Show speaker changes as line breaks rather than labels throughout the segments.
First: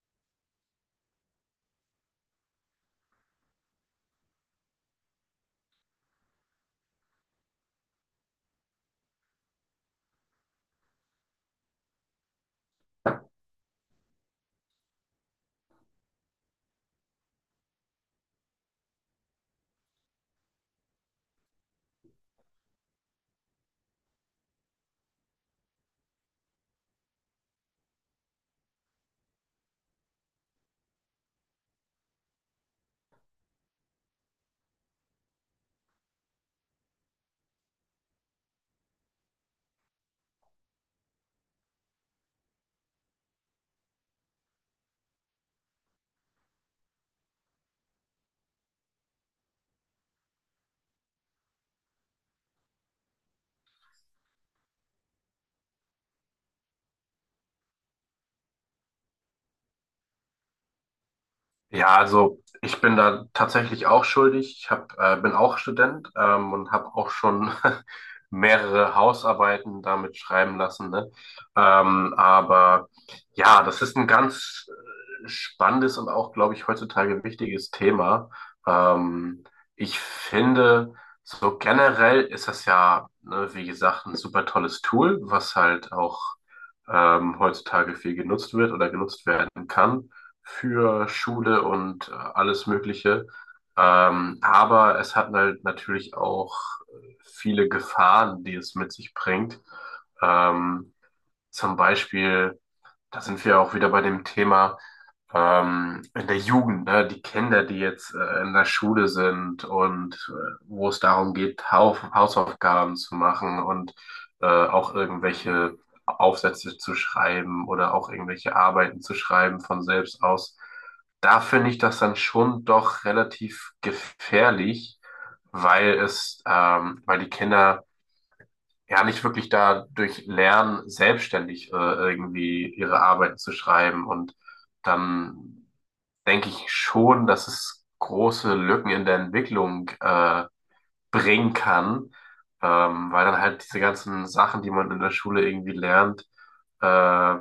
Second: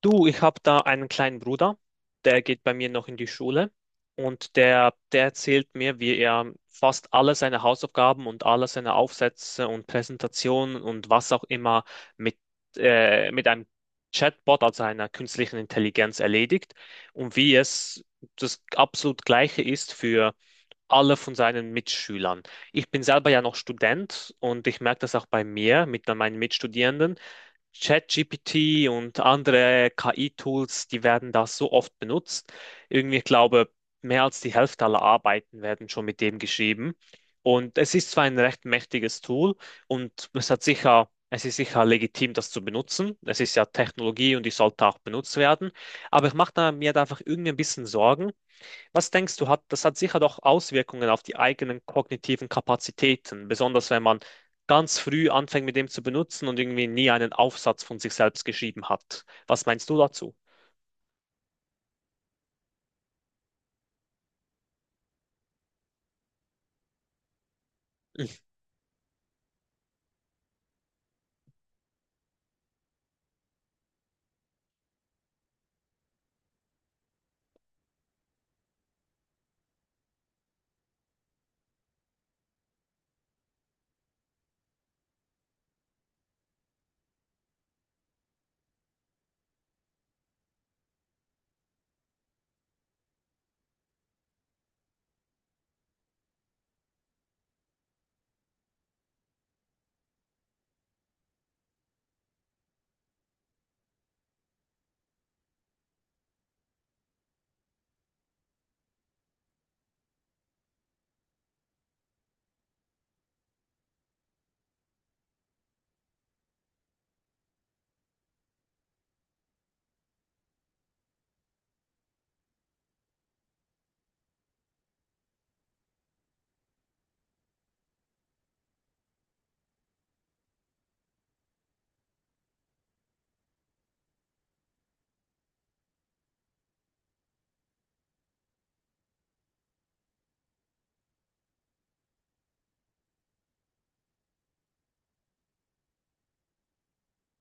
Du, ich habe da einen kleinen Bruder, der geht bei mir noch in die Schule und der erzählt mir, wie er fast alle seine Hausaufgaben und alle seine Aufsätze und Präsentationen und was auch immer mit, mit einem Chatbot, also einer künstlichen Intelligenz, erledigt und wie es das absolut Gleiche ist für alle von seinen Mitschülern. Ich bin selber ja noch Student und ich merke das auch bei mir mit meinen Mitstudierenden. ChatGPT und andere KI-Tools, die werden da so oft benutzt. Irgendwie, ich glaube, mehr als die Hälfte aller Arbeiten werden schon mit dem geschrieben. Und es ist zwar ein recht mächtiges Tool und es ist sicher legitim, das zu benutzen. Es ist ja Technologie und die sollte auch benutzt werden. Aber ich mache da mir da einfach irgendwie ein bisschen Sorgen, was denkst du, das hat sicher doch Auswirkungen auf die eigenen kognitiven Kapazitäten, besonders wenn man ganz früh anfängt mit dem zu benutzen und irgendwie nie einen Aufsatz von sich selbst geschrieben hat. Was meinst du dazu?
Ja, also ich bin da tatsächlich auch schuldig. Ich hab, bin auch Student, und habe auch schon mehrere Hausarbeiten damit schreiben lassen. Ne? Aber ja, das ist ein ganz spannendes und auch, glaube ich, heutzutage wichtiges Thema. Ähm, ich finde, so generell ist das ja, ne, wie gesagt, ein super tolles Tool, was halt auch heutzutage viel genutzt wird oder genutzt werden kann für Schule und alles Mögliche. Aber es hat halt natürlich auch viele Gefahren, die es mit sich bringt. Ähm, zum Beispiel da sind wir auch wieder bei dem Thema, in der Jugend, ne? Die Kinder, die jetzt in der Schule sind und wo es darum geht, Hausaufgaben zu machen und auch irgendwelche Aufsätze zu schreiben oder auch irgendwelche Arbeiten zu schreiben von selbst aus. Da finde ich das dann schon doch relativ gefährlich, weil es, weil die Kinder ja nicht wirklich da durch Lernen selbstständig irgendwie ihre Arbeiten zu schreiben. Und dann denke ich schon, dass es große Lücken in der Entwicklung bringen kann, weil dann halt diese ganzen Sachen, die man in der Schule irgendwie lernt, äh,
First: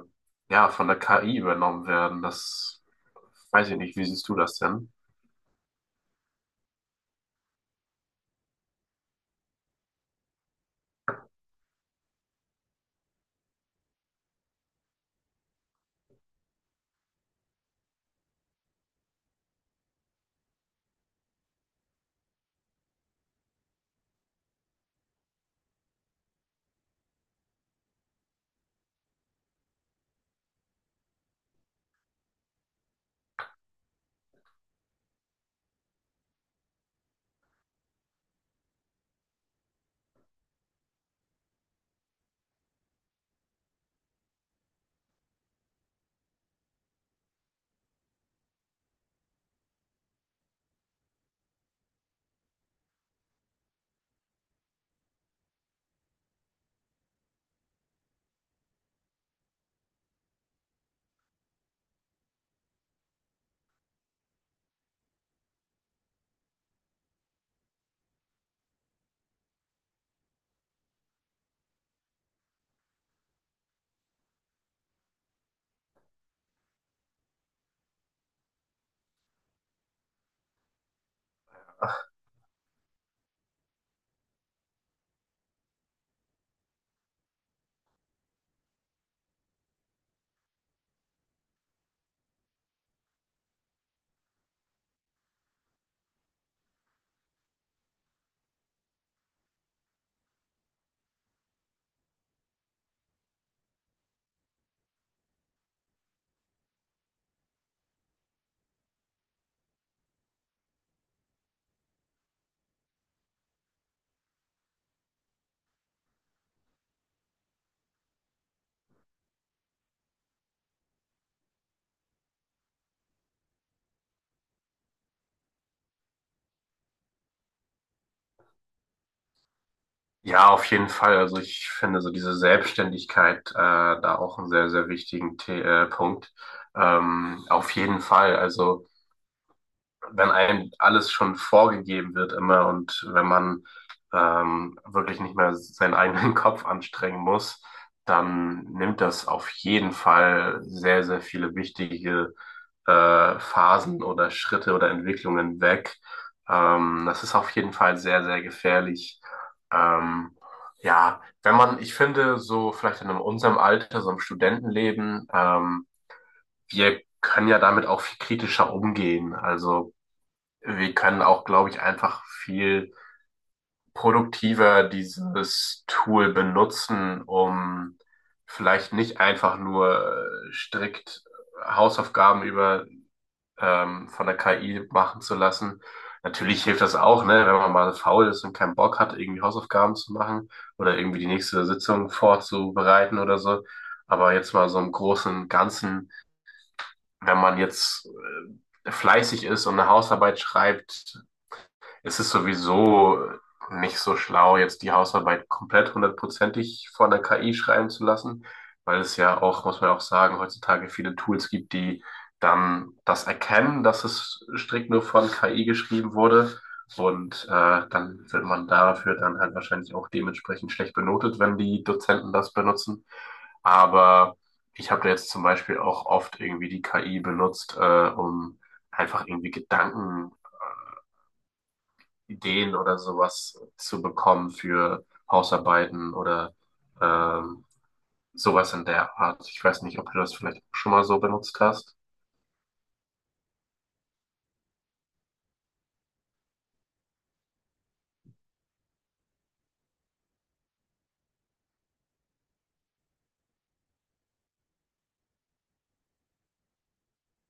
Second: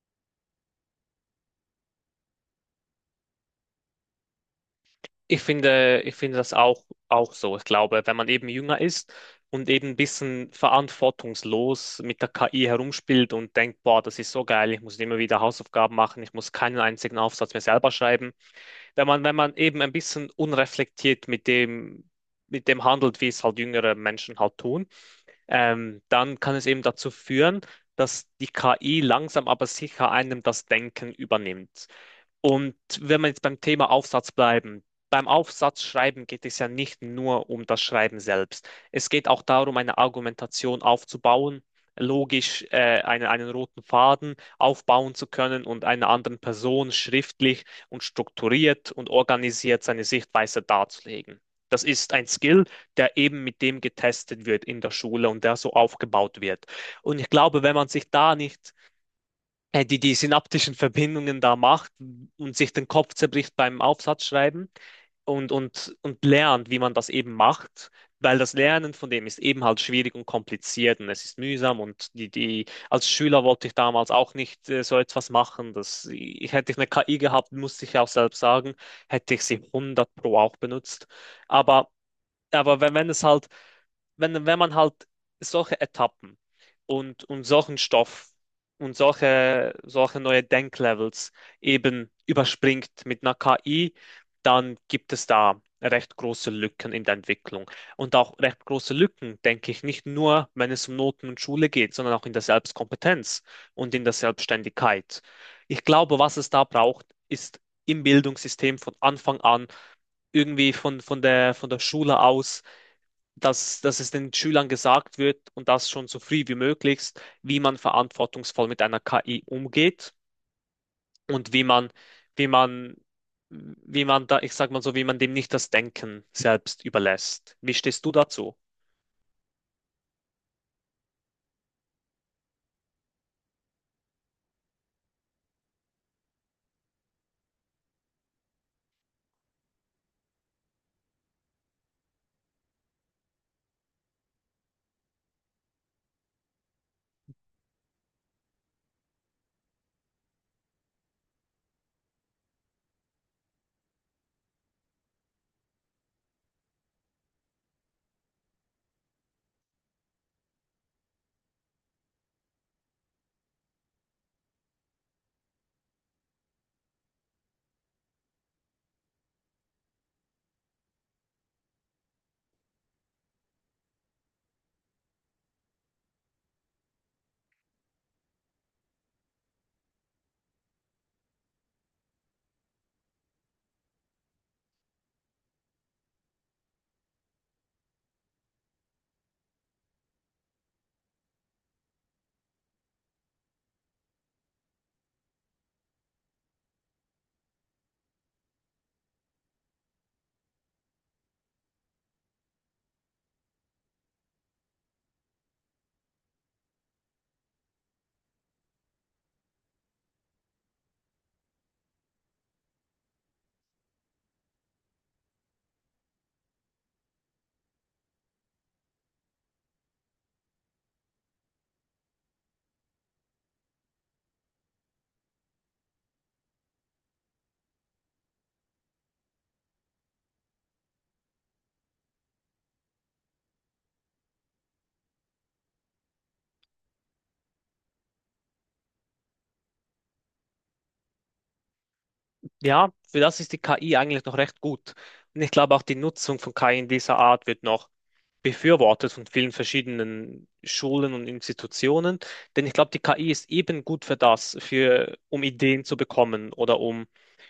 ja, von der KI übernommen werden. Das weiß ich nicht. Wie siehst du das denn?
Ich finde das auch so. Ich glaube, wenn man eben jünger ist und eben ein bisschen verantwortungslos mit der KI herumspielt und denkt, boah, das ist so geil, ich muss immer wieder Hausaufgaben machen, ich muss keinen einzigen Aufsatz mehr selber schreiben, wenn man eben ein bisschen unreflektiert mit dem handelt, wie es halt jüngere Menschen halt tun, dann kann es eben dazu führen, dass die KI langsam aber sicher einem das Denken übernimmt. Und wenn wir jetzt beim Thema Aufsatz bleiben, beim Aufsatzschreiben geht es ja nicht nur um das Schreiben selbst. Es geht auch darum, eine Argumentation aufzubauen, logisch einen roten Faden aufbauen zu können und einer anderen Person schriftlich und strukturiert und organisiert seine Sichtweise darzulegen. Das ist ein Skill, der eben mit dem getestet wird in der Schule und der so aufgebaut wird. Und ich glaube, wenn man sich da nicht die synaptischen Verbindungen da macht und sich den Kopf zerbricht beim Aufsatzschreiben und lernt, wie man das eben macht, weil das Lernen von dem ist eben halt schwierig und kompliziert und es ist mühsam und als Schüler wollte ich damals auch nicht so etwas machen. Hätte ich eine KI gehabt, musste ich auch selbst sagen, hätte ich sie 100 pro auch benutzt. Aber, aber, wenn man halt solche Etappen und solchen Stoff und solche neue Denklevels eben überspringt mit einer KI, dann gibt es da recht große Lücken in der Entwicklung. Und auch recht große Lücken, denke ich, nicht nur, wenn es um Noten und Schule geht, sondern auch in der Selbstkompetenz und in der Selbstständigkeit. Ich glaube, was es da braucht, ist im Bildungssystem von Anfang an, irgendwie von der Schule aus, dass es den Schülern gesagt wird und das schon so früh wie möglich, wie man verantwortungsvoll mit einer KI umgeht und wie man, wie man da, ich sag mal so, wie man dem nicht das Denken selbst überlässt. Wie stehst du dazu?
Ja, auf jeden Fall. Also ich finde so diese Selbstständigkeit da auch einen sehr, sehr wichtigen The Punkt. Auf jeden Fall. Also wenn einem alles schon vorgegeben wird immer und wenn man wirklich nicht mehr seinen eigenen Kopf anstrengen muss, dann nimmt das auf jeden Fall sehr, sehr viele wichtige Phasen oder Schritte oder Entwicklungen weg. Das ist auf jeden Fall sehr, sehr gefährlich. Ähm, ja, wenn man, ich finde, so vielleicht in unserem Alter, so im Studentenleben, wir können ja damit auch viel kritischer umgehen. Also wir können auch, glaube ich, einfach viel produktiver dieses Tool benutzen, um vielleicht nicht einfach nur strikt Hausaufgaben über, von der KI machen zu lassen. Natürlich hilft das auch, ne, wenn man mal faul ist und keinen Bock hat, irgendwie Hausaufgaben zu machen oder irgendwie die nächste Sitzung vorzubereiten oder so. Aber jetzt mal so im Großen und Ganzen, wenn man jetzt fleißig ist und eine Hausarbeit schreibt, es ist sowieso nicht so schlau, jetzt die Hausarbeit komplett hundertprozentig von der KI schreiben zu lassen, weil es ja auch, muss man ja auch sagen, heutzutage viele Tools gibt, die dann das erkennen, dass es strikt nur von KI geschrieben wurde. Und dann wird man dafür dann halt wahrscheinlich auch dementsprechend schlecht benotet, wenn die Dozenten das benutzen. Aber ich habe da jetzt zum Beispiel auch oft irgendwie die KI benutzt, um einfach irgendwie Gedanken, Ideen oder sowas zu bekommen für Hausarbeiten oder ähm, sowas in der Art. Ich weiß nicht, ob du das vielleicht schon mal so benutzt hast.
Ja, für das ist die KI eigentlich noch recht gut. Und ich glaube auch die Nutzung von KI in dieser Art wird noch befürwortet von vielen verschiedenen Schulen und Institutionen. Denn ich glaube, die KI ist eben gut für das, um Ideen zu bekommen oder um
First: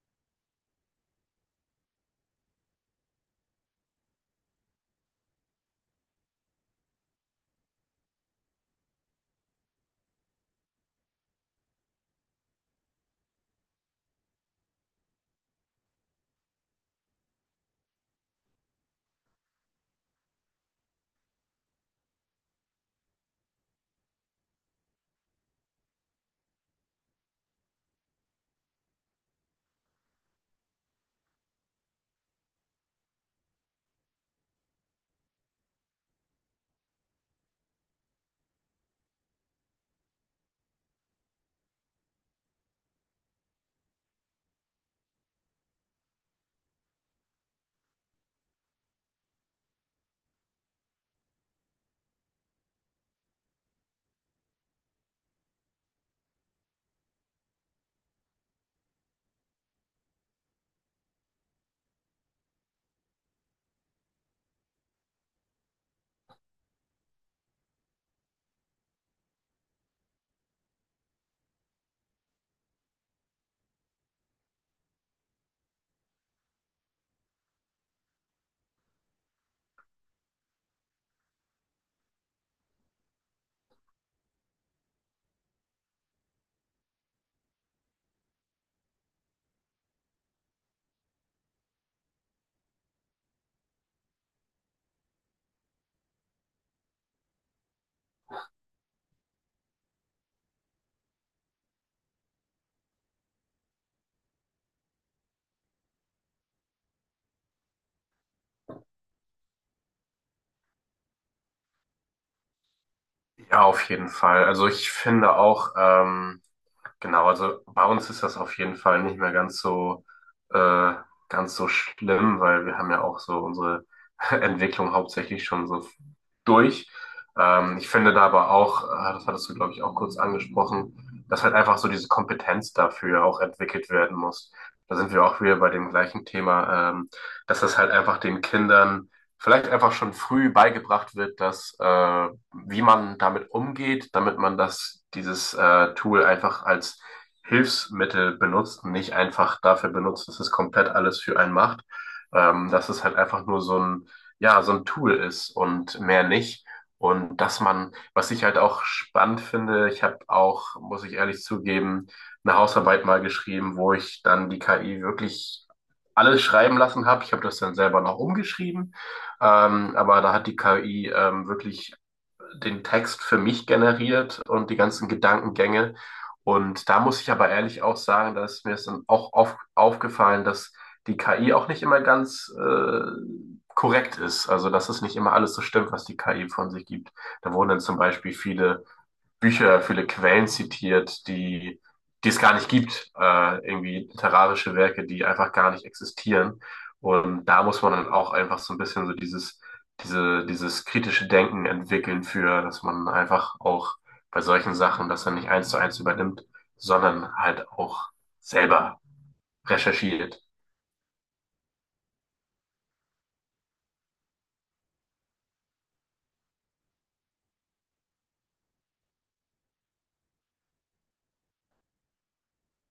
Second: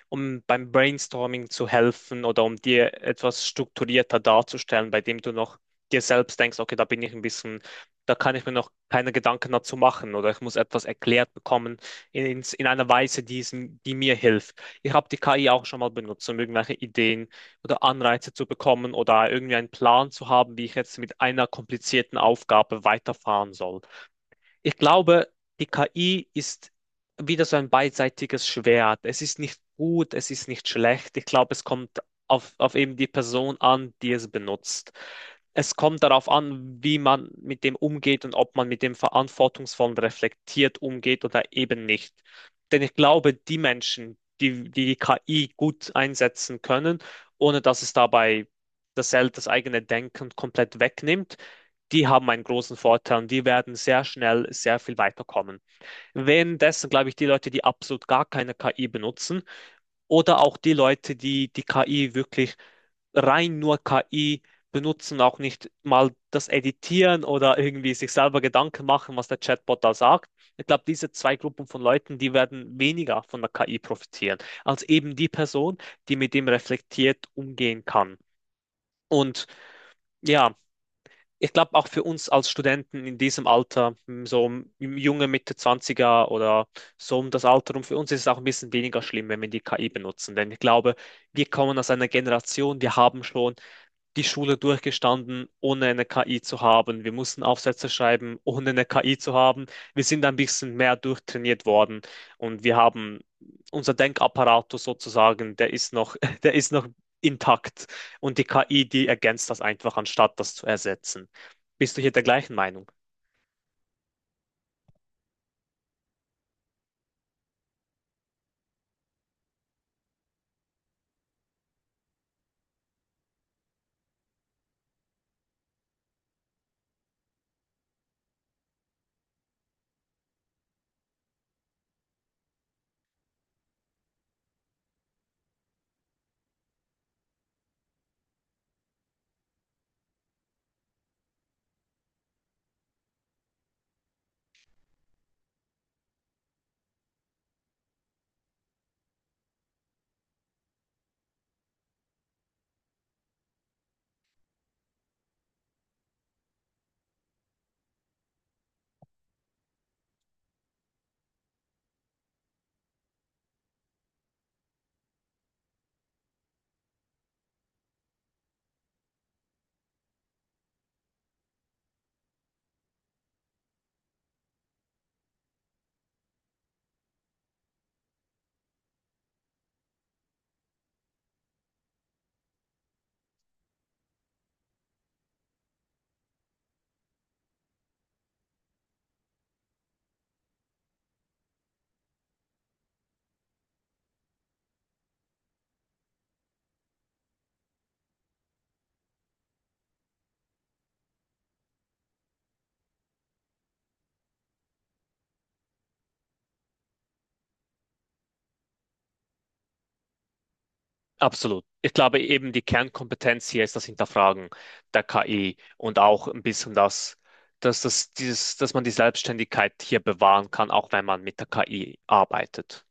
um beim Brainstorming zu helfen oder um dir etwas strukturierter darzustellen, bei dem du noch dir selbst denkst, okay, da bin ich ein bisschen, da kann ich mir noch keine Gedanken dazu machen oder ich muss etwas erklärt bekommen in einer Weise, die mir hilft. Ich habe die KI auch schon mal benutzt, um irgendwelche Ideen oder Anreize zu bekommen oder irgendwie einen Plan zu haben, wie ich jetzt mit einer komplizierten Aufgabe weiterfahren soll. Ich glaube, die KI ist wieder so ein beidseitiges Schwert. Es ist nicht gut, es ist nicht schlecht. Ich glaube, es kommt auf eben die Person an, die es benutzt. Es kommt darauf an, wie man mit dem umgeht und ob man mit dem verantwortungsvoll und reflektiert umgeht oder eben nicht. Denn ich glaube, die Menschen, die die KI gut einsetzen können, ohne dass es dabei das eigene Denken komplett wegnimmt, die haben einen großen Vorteil und die werden sehr schnell sehr viel weiterkommen. Währenddessen glaube ich, die Leute, die absolut gar keine KI benutzen oder auch die Leute, die die KI wirklich rein nur KI benutzen, auch nicht mal das Editieren oder irgendwie sich selber Gedanken machen, was der Chatbot da sagt. Ich glaube, diese zwei Gruppen von Leuten, die werden weniger von der KI profitieren, als eben die Person, die mit dem reflektiert umgehen kann. Und ja, ich glaube auch für uns als Studenten in diesem Alter, so im junge Mitte Zwanziger oder so um das Alter rum, für uns ist es auch ein bisschen weniger schlimm, wenn wir die KI benutzen. Denn ich glaube, wir kommen aus einer Generation, wir haben schon die Schule durchgestanden, ohne eine KI zu haben. Wir mussten Aufsätze schreiben, ohne eine KI zu haben. Wir sind ein bisschen mehr durchtrainiert worden und wir haben unser Denkapparatus sozusagen, der ist noch, der ist noch intakt und die KI, die ergänzt das einfach, anstatt das zu ersetzen. Bist du hier der gleichen Meinung?
Ja, auf jeden Fall. Also ich finde auch, genau, also bei uns ist das auf jeden Fall nicht mehr äh, ganz so schlimm, weil wir haben ja auch so unsere Entwicklung hauptsächlich schon so durch. Ich finde da aber auch, das hattest du, glaube ich, auch kurz angesprochen, dass halt einfach so diese Kompetenz dafür auch entwickelt werden muss. Da sind wir auch wieder bei dem gleichen Thema, dass das halt einfach den Kindern vielleicht einfach schon früh beigebracht wird, dass wie man damit umgeht, damit man das, dieses Tool einfach als Hilfsmittel benutzt und nicht einfach dafür benutzt, dass es komplett alles für einen macht. Dass es halt einfach nur so ein, ja, so ein Tool ist und mehr nicht. Und dass man, was ich halt auch spannend finde, ich habe auch, muss ich ehrlich zugeben, eine Hausarbeit mal geschrieben, wo ich dann die KI wirklich alles schreiben lassen habe. Ich habe das dann selber noch umgeschrieben, aber da hat die KI wirklich den Text für mich generiert und die ganzen Gedankengänge. Und da muss ich aber ehrlich auch sagen, da ist mir es dann auch aufgefallen, dass die KI auch nicht immer ganz korrekt ist. Also, dass es nicht immer alles so stimmt, was die KI von sich gibt. Da wurden dann zum Beispiel viele Bücher, viele Quellen zitiert, die es gar nicht gibt. Irgendwie literarische Werke, die einfach gar nicht existieren. Und da muss man dann auch einfach so ein bisschen so dieses kritische Denken entwickeln für, dass man einfach auch bei solchen Sachen das dann nicht eins zu eins übernimmt, sondern halt auch selber recherchiert.
Absolut. Ich glaube eben die Kernkompetenz hier ist das Hinterfragen der KI und auch ein bisschen das, dass man die Selbstständigkeit hier bewahren kann, auch wenn man mit der KI arbeitet.